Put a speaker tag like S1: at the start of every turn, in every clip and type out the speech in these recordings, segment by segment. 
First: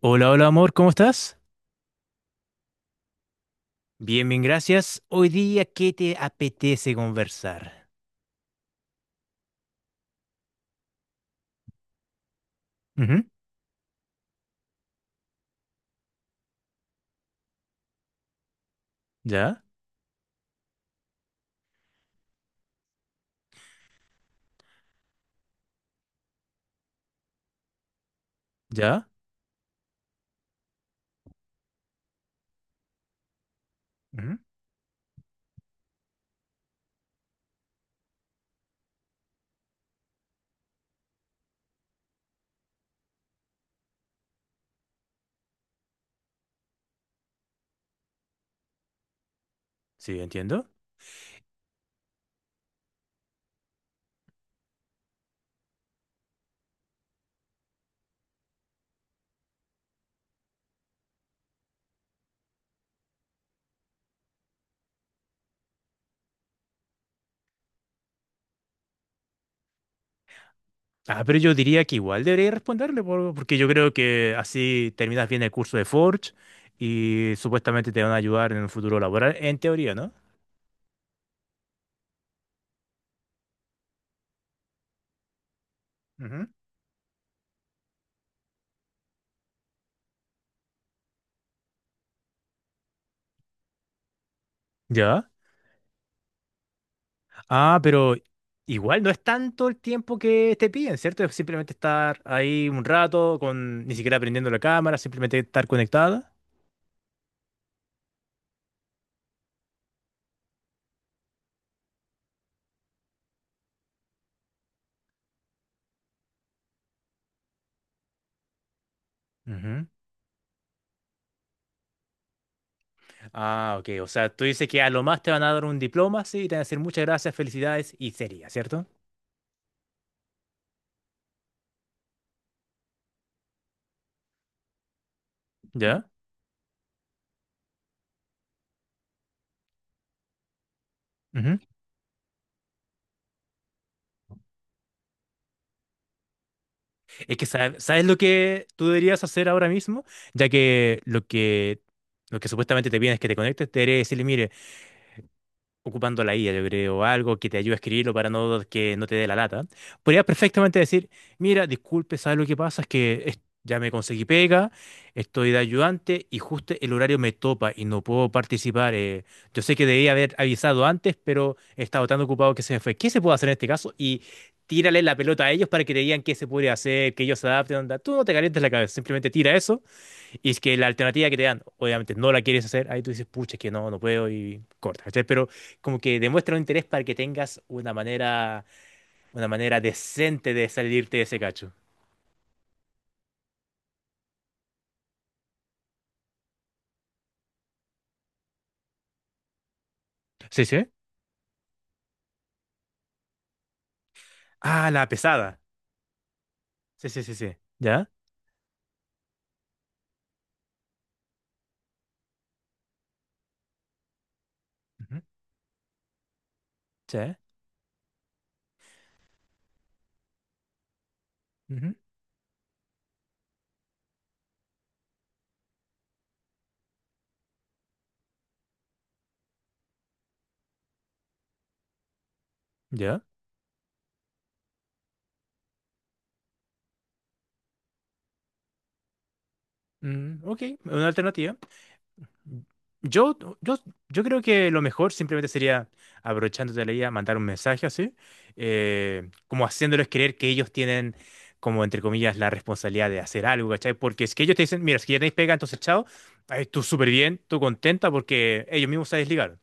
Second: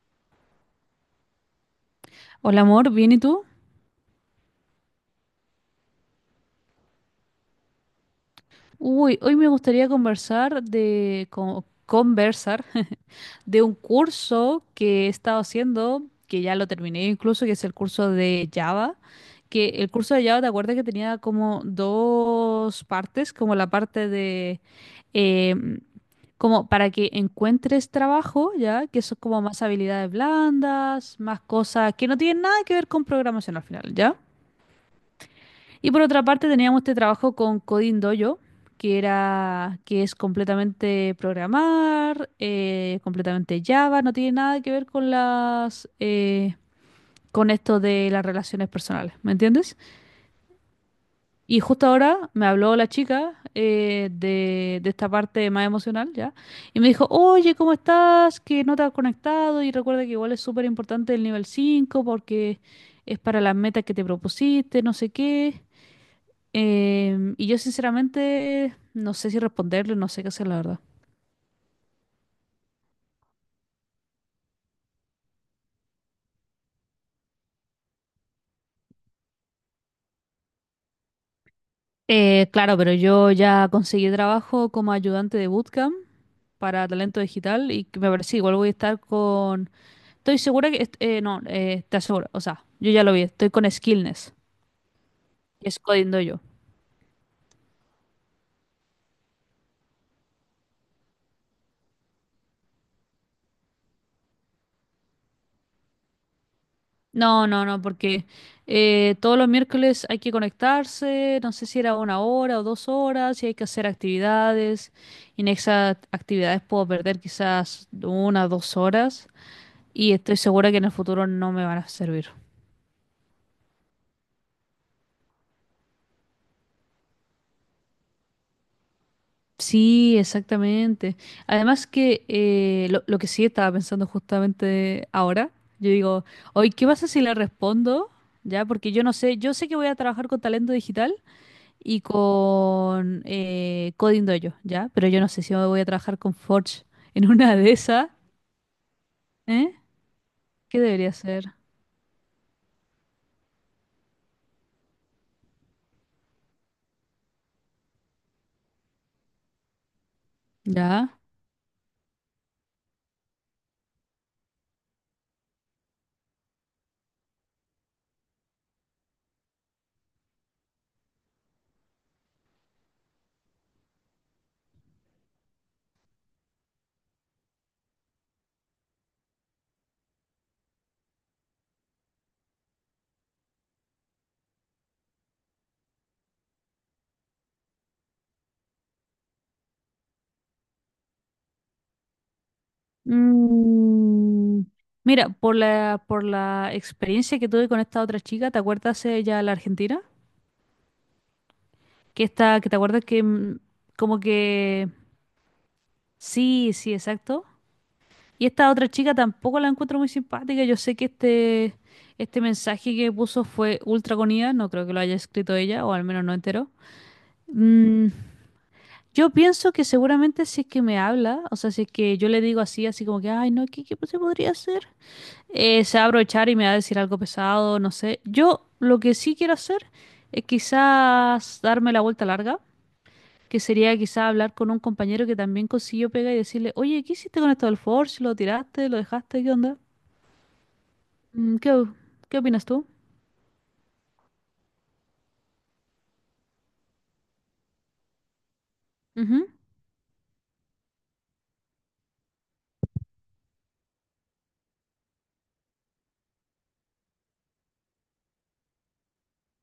S1: Hola, hola amor, ¿cómo estás?
S2: Hola amor, ¿bien y tú?
S1: Bien, bien, gracias. Hoy día, ¿qué te apetece conversar?
S2: Uy, hoy me gustaría conversar
S1: Ujú.
S2: de un curso que he estado haciendo, que ya lo terminé incluso, que es el curso de Java.
S1: Ya,
S2: Que el curso de Java, ¿te acuerdas que tenía como dos partes? Como la parte de em, como para que encuentres trabajo, ¿ya? Que
S1: ya.
S2: son como más habilidades blandas, más cosas que no tienen nada que ver con programación al final, ¿ya?
S1: Ujú.
S2: Y por otra parte teníamos este trabajo con Coding Dojo, que era, que es completamente programar, completamente Java, no tiene nada que ver con con esto de las relaciones personales, ¿me entiendes?
S1: Sí, entiendo.
S2: Y justo ahora me habló la chica de esta parte más emocional, ¿ya? Y me dijo, oye, ¿cómo estás? Que no te has conectado y recuerda que igual es súper importante el nivel 5 porque es para las metas que te propusiste, no sé qué. Y yo sinceramente no sé si responderle, no sé qué hacer, la verdad.
S1: Ah, pero yo diría que igual debería responderle, porque yo creo que así terminas bien el curso de Forge y supuestamente te van a ayudar en un futuro laboral, en teoría, ¿no?
S2: Claro, pero yo ya conseguí trabajo como ayudante de bootcamp
S1: Ujú.
S2: para talento digital y que me parece igual voy a estar con. Estoy segura que, no, te aseguro, o sea, yo ya lo vi, estoy con Skillness,
S1: Ya.
S2: que es codiendo yo.
S1: Ah, pero igual no es tanto el tiempo que te piden, ¿cierto? Es simplemente estar ahí un rato, con ni siquiera prendiendo la cámara, simplemente estar conectada.
S2: No, no, no, porque todos los miércoles hay que conectarse, no sé si era 1 hora o 2 horas, y hay que hacer actividades, y en esas actividades puedo perder quizás 1 o 2 horas. Y estoy segura que en el futuro no me van a servir.
S1: Ah, ok. O sea, tú dices que a lo más te van a dar un diploma, sí, y te van a decir muchas gracias, felicidades y sería, ¿cierto?
S2: Sí, exactamente. Además que lo que sí estaba pensando justamente ahora, yo
S1: ¿Ya?
S2: digo, hoy, ¿qué pasa si le respondo? Ya, porque yo no sé, yo sé que voy a trabajar con talento digital
S1: Ujú.
S2: y con Coding Dojo, ya, pero yo no sé si voy a trabajar con Forge en
S1: Es que
S2: una de
S1: sabes
S2: esas,
S1: lo que tú deberías hacer ahora
S2: ¿eh?
S1: mismo, ya
S2: ¿Qué
S1: que
S2: debería
S1: lo
S2: hacer?
S1: que lo que supuestamente te piden es que te conectes, te debería decirle, mire, ocupando la IA, yo creo, algo que te ayude a escribirlo para no que no te dé la lata, podrías perfectamente decir,
S2: Ya.
S1: mira, disculpe, ¿sabes lo que pasa? Es que ya me conseguí pega, estoy de ayudante y justo el horario me topa y no puedo participar. Yo sé que debía haber avisado antes, pero he estado tan ocupado que se me fue. ¿Qué se puede hacer en este caso? Y tírale la pelota a ellos para que te digan qué se puede hacer, que ellos se adapten, onda. Tú no te calientes la cabeza, simplemente tira eso y es que la alternativa que te dan, obviamente no la quieres hacer, ahí tú dices, pucha, es que no, no puedo y corta, ¿cachai? Pero como que demuestra un interés para que tengas una manera decente de salirte de ese cacho.
S2: Mm, Mira, por la experiencia que tuve con esta otra chica, ¿te acuerdas ella, la argentina?
S1: Sí, sí.
S2: Que está, que te acuerdas que como que
S1: Ah, la pesada.
S2: sí, sí,
S1: Sí, sí, sí,
S2: exacto.
S1: sí. ¿Ya?
S2: Y esta otra chica tampoco la encuentro muy simpática. Yo sé que este mensaje que puso fue ultra con IA, no creo que lo haya
S1: Ujú.
S2: escrito ella, o al menos no entero.
S1: Sí.
S2: Mm, yo pienso que seguramente si es que me habla, o sea, si es
S1: Ujú.
S2: que yo le digo así, así como que, ay, no, ¿qué se podría hacer? Se va a aprovechar y me va a decir algo pesado, no sé. Yo lo que sí quiero hacer es quizás darme la vuelta larga,
S1: ¿Ya?
S2: que sería quizás hablar con un compañero que también consiguió pega y decirle, oye, ¿qué hiciste con esto del Forge? ¿Lo tiraste? ¿Lo dejaste? ¿Qué onda?
S1: Mm, ok, una alternativa.
S2: Mm, ¿Qué, o- qué opinas tú?
S1: Yo, yo, yo creo que lo mejor simplemente sería, aprovechándote de la idea, mandar un mensaje así,
S2: Ujú,
S1: como haciéndoles creer que ellos tienen, como entre comillas, la responsabilidad de hacer algo, ¿cachai? Porque es que ellos te dicen, mira, es que ya tenéis pega, entonces chao, ahí tú súper bien, tú contenta porque ellos mismos se desligaron.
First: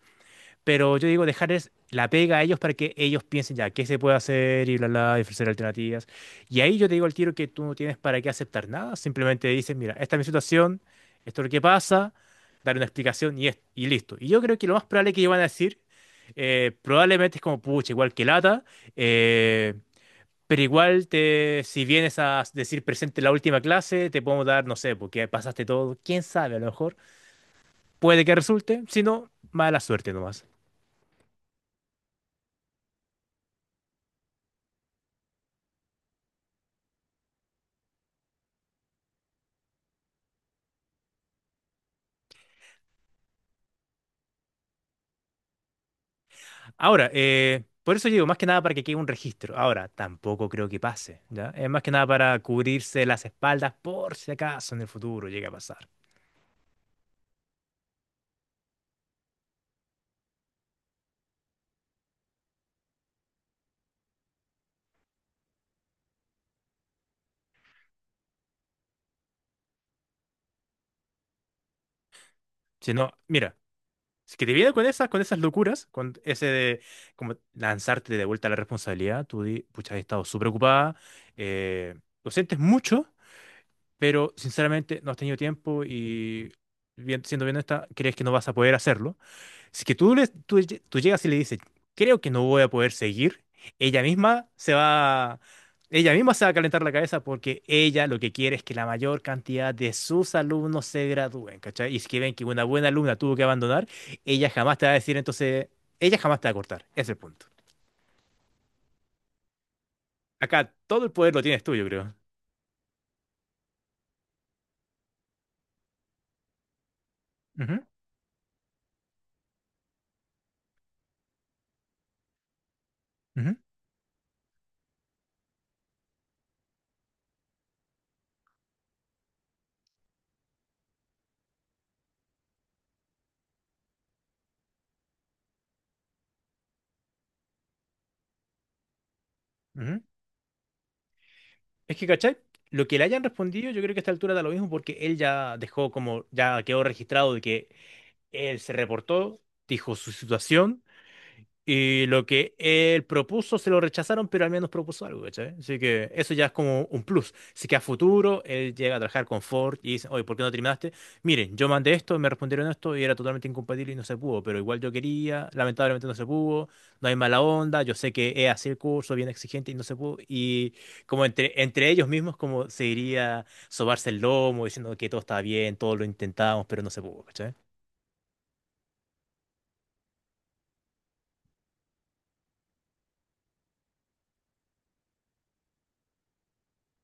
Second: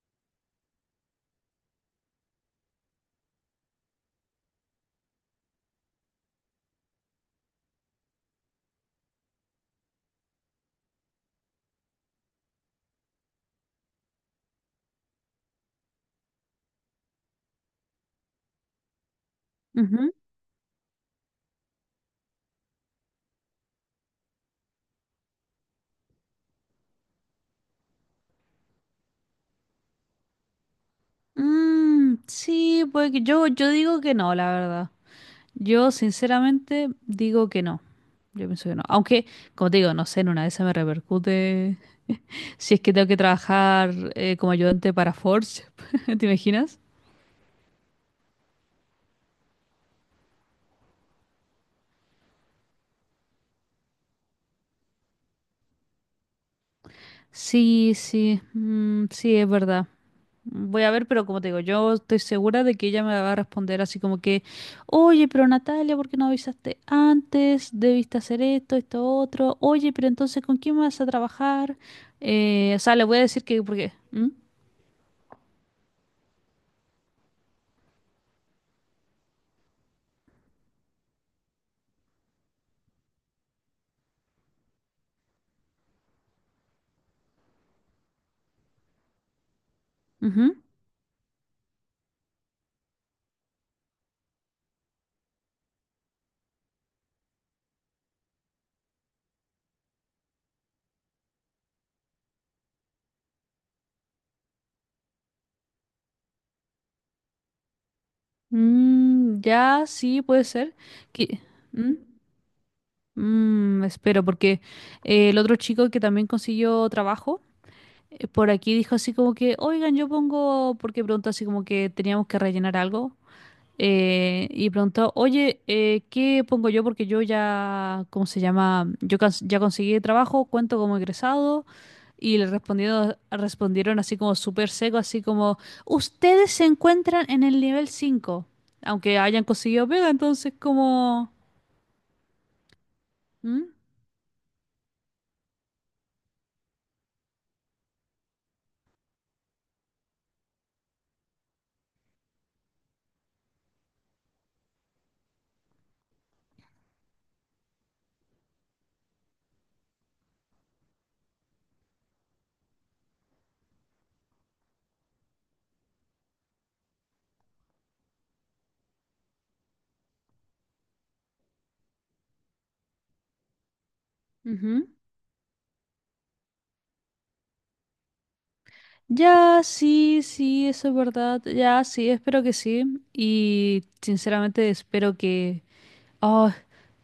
S1: Pero yo digo, dejarles la pega a ellos para que ellos piensen ya qué se puede hacer y bla, bla, y ofrecer alternativas. Y ahí yo te digo al tiro que tú no tienes para qué aceptar nada. Simplemente dices, mira, esta es mi situación, esto es lo que pasa, dar una explicación y listo. Y yo creo que lo más probable que ellos van a decir, probablemente es como, pucha, igual que lata, eh,
S2: ujú.
S1: pero igual te, si vienes a decir presente en la última clase, te podemos dar, no sé, porque pasaste todo, quién sabe, a lo mejor puede que resulte, si no, mala suerte nomás.
S2: Mm, sí, pues que yo digo que no, la verdad. Yo sinceramente digo que no. Yo pienso que no. Aunque, como te digo, no sé, en una de esas me repercute si es que tengo que trabajar como ayudante para Forge. ¿Te imaginas?
S1: Ahora, por eso digo, más que nada para que quede un registro. Ahora, tampoco creo que pase, ¿ya? Es más que nada para cubrirse las espaldas por si acaso en el futuro llega a pasar.
S2: Sí, sí, mm, sí, es verdad. Voy a ver, pero como te digo, yo estoy segura de que ella me va a responder así como que, oye, pero Natalia, ¿por qué no avisaste antes? Debiste hacer esto, esto, otro. Oye, pero entonces, ¿con quién vas a trabajar? O
S1: Si
S2: sea, le
S1: no,
S2: voy a decir
S1: mira,
S2: que, ¿por qué? ¿Mm?
S1: si que te viene con esas locuras, con ese de como lanzarte de vuelta a la responsabilidad, tú di, pucha, he estado súper ocupada, eh, lo sientes mucho, pero sinceramente no has tenido tiempo y bien, siendo bien esta, crees que no vas a poder hacerlo. Si que tú, le,
S2: Ujú.
S1: tú, lle- tú llegas y le dices, creo que no voy a poder seguir, ella misma se va, ella misma se va a calentar la cabeza porque ella lo que quiere es que la mayor cantidad de sus alumnos se gradúen, ¿cachai? Y si que ven que una buena alumna tuvo que abandonar, ella jamás te va a decir, entonces, ella jamás te va a cortar. Ese es el punto.
S2: Mm, ya, sí, puede
S1: Acá
S2: ser.
S1: todo el poder
S2: Que
S1: lo tienes tú, yo
S2: ¿mm?
S1: creo.
S2: Espero, porque el otro chico que también consiguió trabajo,
S1: Ujú,
S2: por aquí dijo así como que, oigan, yo pongo, porque preguntó así como que teníamos que rellenar algo,
S1: ujú,
S2: y preguntó, oye, ¿qué pongo yo? Porque yo ya, ¿cómo se llama? Yo ya conseguí trabajo, cuento como egresado. Y le respondieron, respondieron así como súper seco, así como, ustedes se encuentran en el nivel 5 aunque hayan conseguido
S1: ujú.
S2: pega, entonces como.
S1: Es que, ¿cachai? Lo que le hayan
S2: ¿Mm?
S1: respondido, yo creo que a esta altura da lo mismo porque él ya dejó como, ya quedó registrado de que él se reportó, dijo su situación y lo que él propuso se lo rechazaron, pero al menos propuso algo, ¿cachai? Así que eso ya es como un plus. Así que a futuro él llega a trabajar con Ford y dice, oye, ¿por qué no terminaste? Miren, yo mandé esto, me respondieron esto y era totalmente incompatible y no se pudo, pero igual yo quería, lamentablemente no se pudo, no hay mala onda, yo sé que es así el curso, bien exigente y no se pudo. Y como entre ellos mismos, como se diría sobarse el lomo,
S2: Ujú.
S1: diciendo que todo estaba bien, todo lo intentamos, pero no se pudo, ¿cachai?
S2: Ya, sí, sí, eso es verdad, ya, sí, espero que sí. Y sinceramente espero que, oh,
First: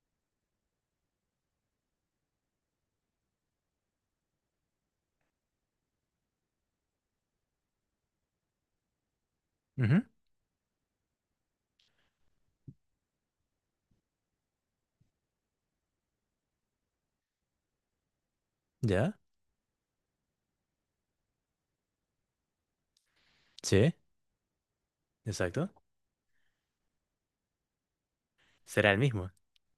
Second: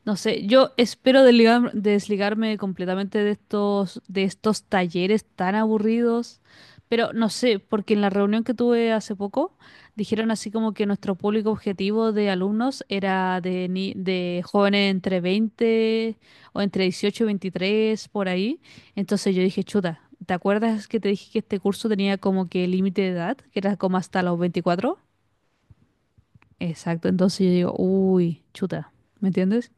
S2: no sé, yo espero desligarme completamente de estos, talleres tan aburridos, pero no sé, porque en la reunión que tuve hace poco
S1: Ujú.
S2: dijeron así como que nuestro público objetivo de alumnos era de, ni- de jóvenes entre 20 o entre 18 y 23, por ahí.
S1: ¿Ya?
S2: Entonces yo dije, chuta, ¿te acuerdas que te dije que este curso tenía como que límite de edad, que era
S1: Sí,
S2: como hasta los 24?
S1: exacto.
S2: Exacto, entonces yo digo, uy,
S1: Será
S2: chuta,
S1: el
S2: ¿me
S1: mismo.
S2: entiendes?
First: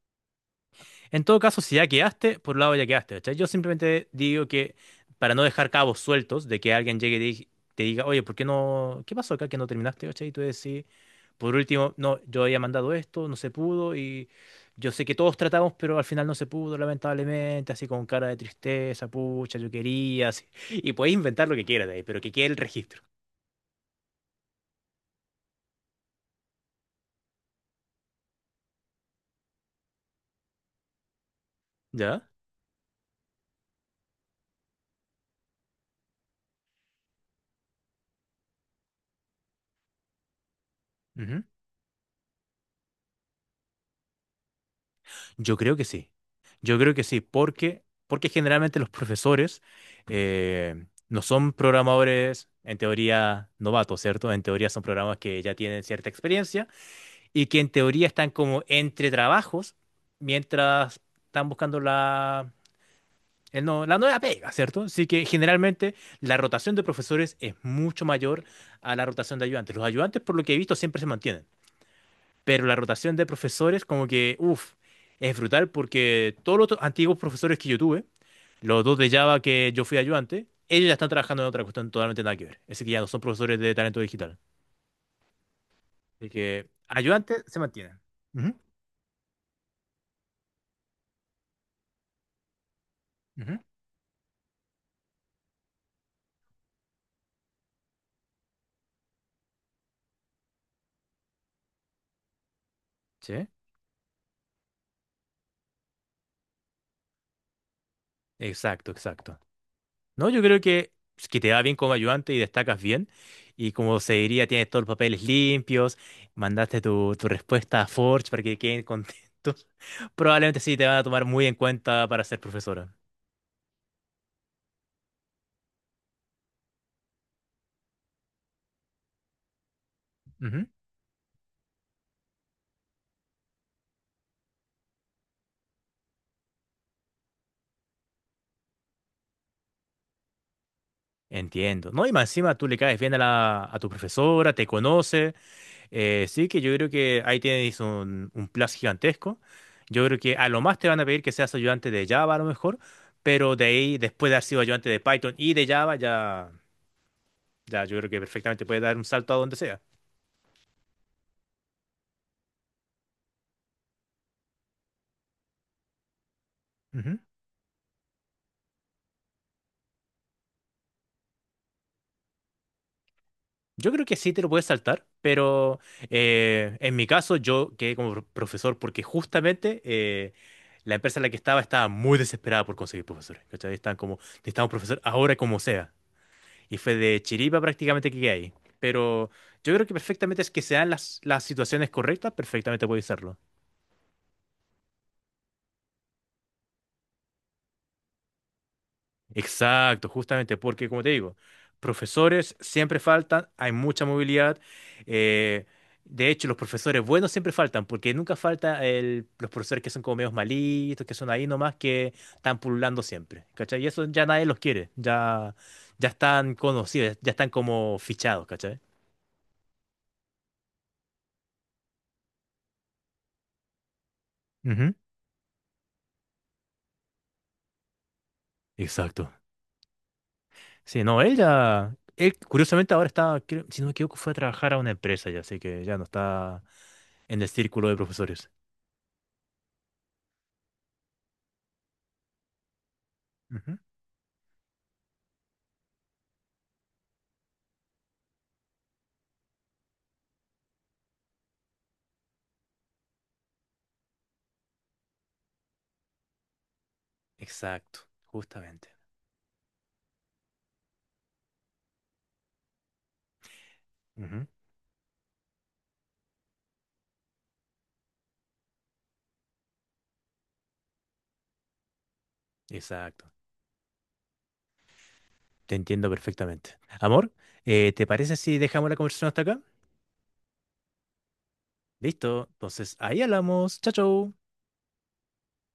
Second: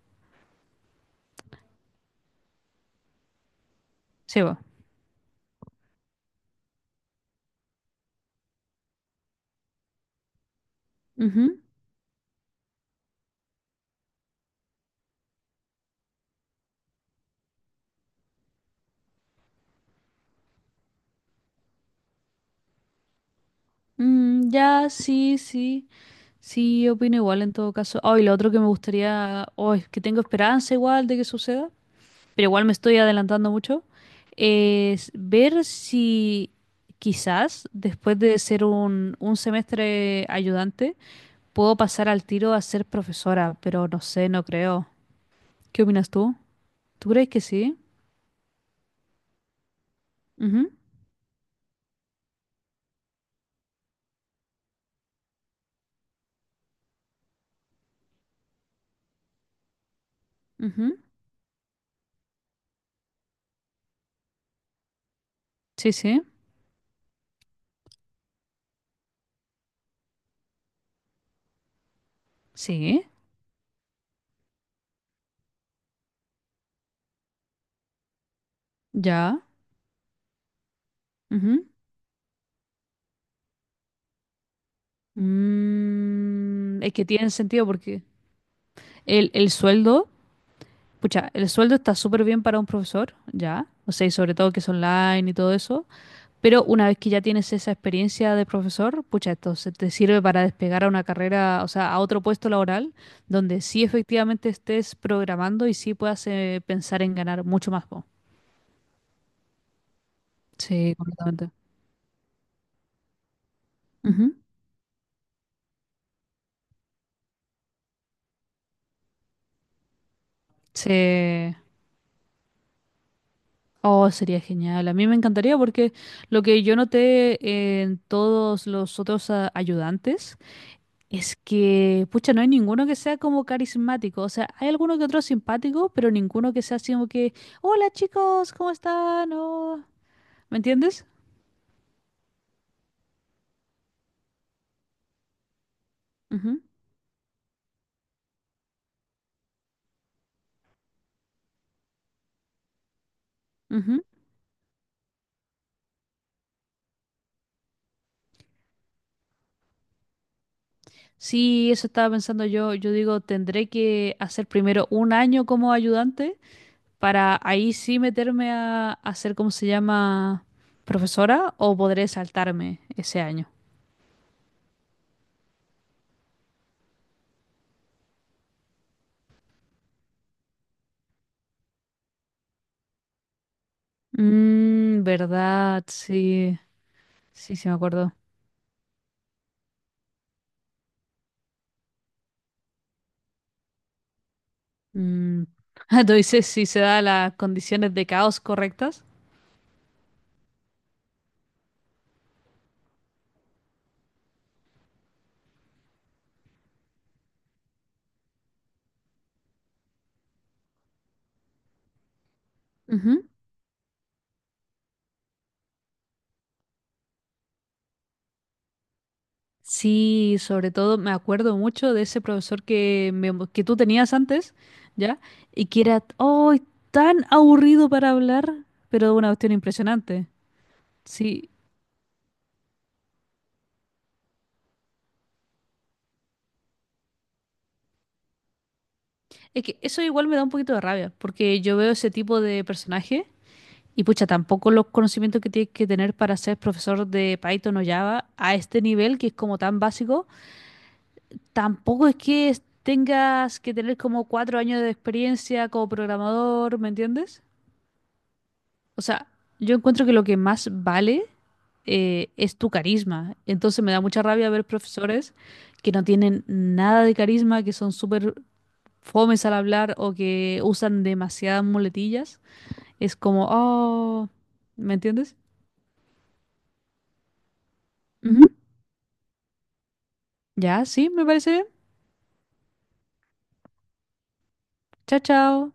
S1: En todo caso, si ya quedaste, por un lado ya quedaste, ¿cachai? Yo simplemente
S2: Sí,
S1: digo que para no dejar cabos sueltos de que alguien llegue y te diga, oye, ¿por qué no? ¿Qué pasó acá que no terminaste, ¿cachai? Y tú decís, por
S2: ujú.
S1: último, no, yo había mandado esto, no se pudo y yo sé que todos tratamos, pero al final no se pudo, lamentablemente, así con cara de tristeza, pucha, yo quería, así. Y puedes inventar lo que quieras de ahí, pero que quede el registro.
S2: Mm, ya, sí, sí, sí, opino igual en todo caso. Ay, lo otro que me gustaría, hoy que tengo esperanza igual de que suceda,
S1: ¿Ya?
S2: pero igual me estoy adelantando mucho, es ver si quizás después de ser un semestre ayudante, puedo pasar al tiro a ser profesora, pero no sé, no creo.
S1: Yo creo
S2: ¿Qué
S1: que sí.
S2: opinas tú?
S1: Yo creo que
S2: ¿Tú
S1: sí,
S2: crees que sí?
S1: porque generalmente los profesores
S2: Ujú,
S1: no son programadores en teoría novatos, ¿cierto? En teoría son programas que ya tienen cierta experiencia y que en teoría están como entre trabajos
S2: ujú.
S1: mientras están buscando la, el no- la nueva pega, ¿cierto? Así que
S2: Sí,
S1: generalmente
S2: sí,
S1: la rotación de profesores es mucho mayor a la rotación de ayudantes. Los ayudantes, por lo que he visto, siempre se mantienen pero la
S2: sí,
S1: rotación de profesores como que, uff, es brutal porque todos los antiguos profesores que yo tuve, los dos de Java
S2: ya.
S1: que yo fui ayudante, ellos ya están trabajando en otra cuestión totalmente nada que ver. Así que ya no son profesores de talento digital. Así que
S2: Es que tiene
S1: ayudante se
S2: sentido
S1: mantiene.
S2: porque
S1: Ujú,
S2: el sueldo, pucha, el sueldo está súper bien para un profesor,
S1: ujú.
S2: ya, o sea, y sobre todo que es online y todo eso, pero una vez que ya tienes esa experiencia de profesor, pucha, esto se te sirve para despegar a una carrera, o sea, a otro puesto laboral,
S1: Sí,
S2: donde sí efectivamente estés programando y sí puedas pensar en ganar mucho más, po.
S1: exacto, exacto. No, yo creo que,
S2: Sí,
S1: pues, que
S2: completamente.
S1: te va bien como ayudante y destacas bien. Y como se
S2: Ujú.
S1: diría, tienes todos los papeles limpios, mandaste tu respuesta a Forge para que queden contentos. Probablemente sí te van a tomar muy
S2: Sí.
S1: en cuenta para ser profesora.
S2: Oh, sería genial. A mí me encantaría porque lo que yo noté en todos los otros ayudantes
S1: Ujú.
S2: es que, pucha, no hay ninguno que sea como carismático. O sea, hay alguno que otro simpático, pero ninguno que sea así como que, hola chicos, ¿cómo están? Oh", ¿me entiendes?
S1: Entiendo. No, y más encima tú le caes bien a tu profesora, te conoce. Sí que
S2: Ujú,
S1: yo creo que ahí tienes un plus gigantesco. Yo creo que a lo más te van a pedir que seas ayudante de Java a lo mejor, pero de ahí,
S2: ujú.
S1: después de haber sido ayudante de Python y de Java, ya... Ya, yo creo que perfectamente puede dar un salto a donde sea.
S2: Sí, eso estaba pensando yo. Yo digo, tendré que hacer primero un año como ayudante
S1: Ujú.
S2: para ahí sí meterme a ser, ¿cómo se llama? Profesora o podré saltarme ese año.
S1: Yo creo que sí te lo puedes saltar, pero en mi caso yo quedé como profesor porque justamente la empresa en la que estaba estaba muy desesperada por conseguir profesores. ¿Cachai? Estaban como, necesitamos un profesor
S2: Mm,
S1: ahora como
S2: verdad,
S1: sea.
S2: sí,
S1: Y fue de
S2: sí,
S1: chiripa
S2: sí me
S1: prácticamente
S2: acuerdo.
S1: que quedé ahí. Pero yo creo que perfectamente es que sean las situaciones correctas, perfectamente puedes hacerlo.
S2: Mm. Tú dices si se da las condiciones de caos correctas.
S1: Exacto, justamente porque, como te digo, profesores siempre faltan, hay mucha movilidad. eh, de hecho, los profesores buenos siempre faltan, porque nunca falta los profesores que son como medios malitos, que son ahí nomás, que están pululando
S2: Ujú.
S1: siempre. ¿Cachai? Y eso ya nadie los quiere, ya, ya están conocidos, ya están como fichados, ¿cachai?
S2: Sí, sobre todo me acuerdo mucho de ese profesor que tú tenías antes,
S1: Ujú.
S2: ¿ya? Y que era oh, tan aburrido para hablar, pero una
S1: Exacto.
S2: cuestión impresionante.
S1: Sí, no, él
S2: Sí.
S1: ya, él curiosamente ahora está, si no me equivoco, fue a trabajar a una empresa ya, así que ya no está en el círculo de profesores.
S2: Es que eso igual me da un poquito de rabia, porque yo veo ese tipo de personaje.
S1: Ujú.
S2: Y pucha, tampoco los conocimientos que tienes que tener para ser profesor de Python o Java a este nivel, que es como tan básico, tampoco es que tengas que tener como 4 años de experiencia como programador, ¿me entiendes?
S1: Exacto, justamente.
S2: O sea, yo encuentro que lo que más vale es tu carisma. Entonces me da mucha
S1: Ujú.
S2: rabia ver profesores que no tienen nada de carisma, que son súper fomes al hablar o que usan demasiadas muletillas. Es
S1: Exacto.
S2: como, oh, ¿me entiendes?
S1: Te entiendo perfectamente. Amor, ¿te parece si dejamos la conversación hasta acá?
S2: Ya, sí, me parece bien.
S1: Listo. Entonces, ahí hablamos. Chao, chao.
S2: Chao, chao.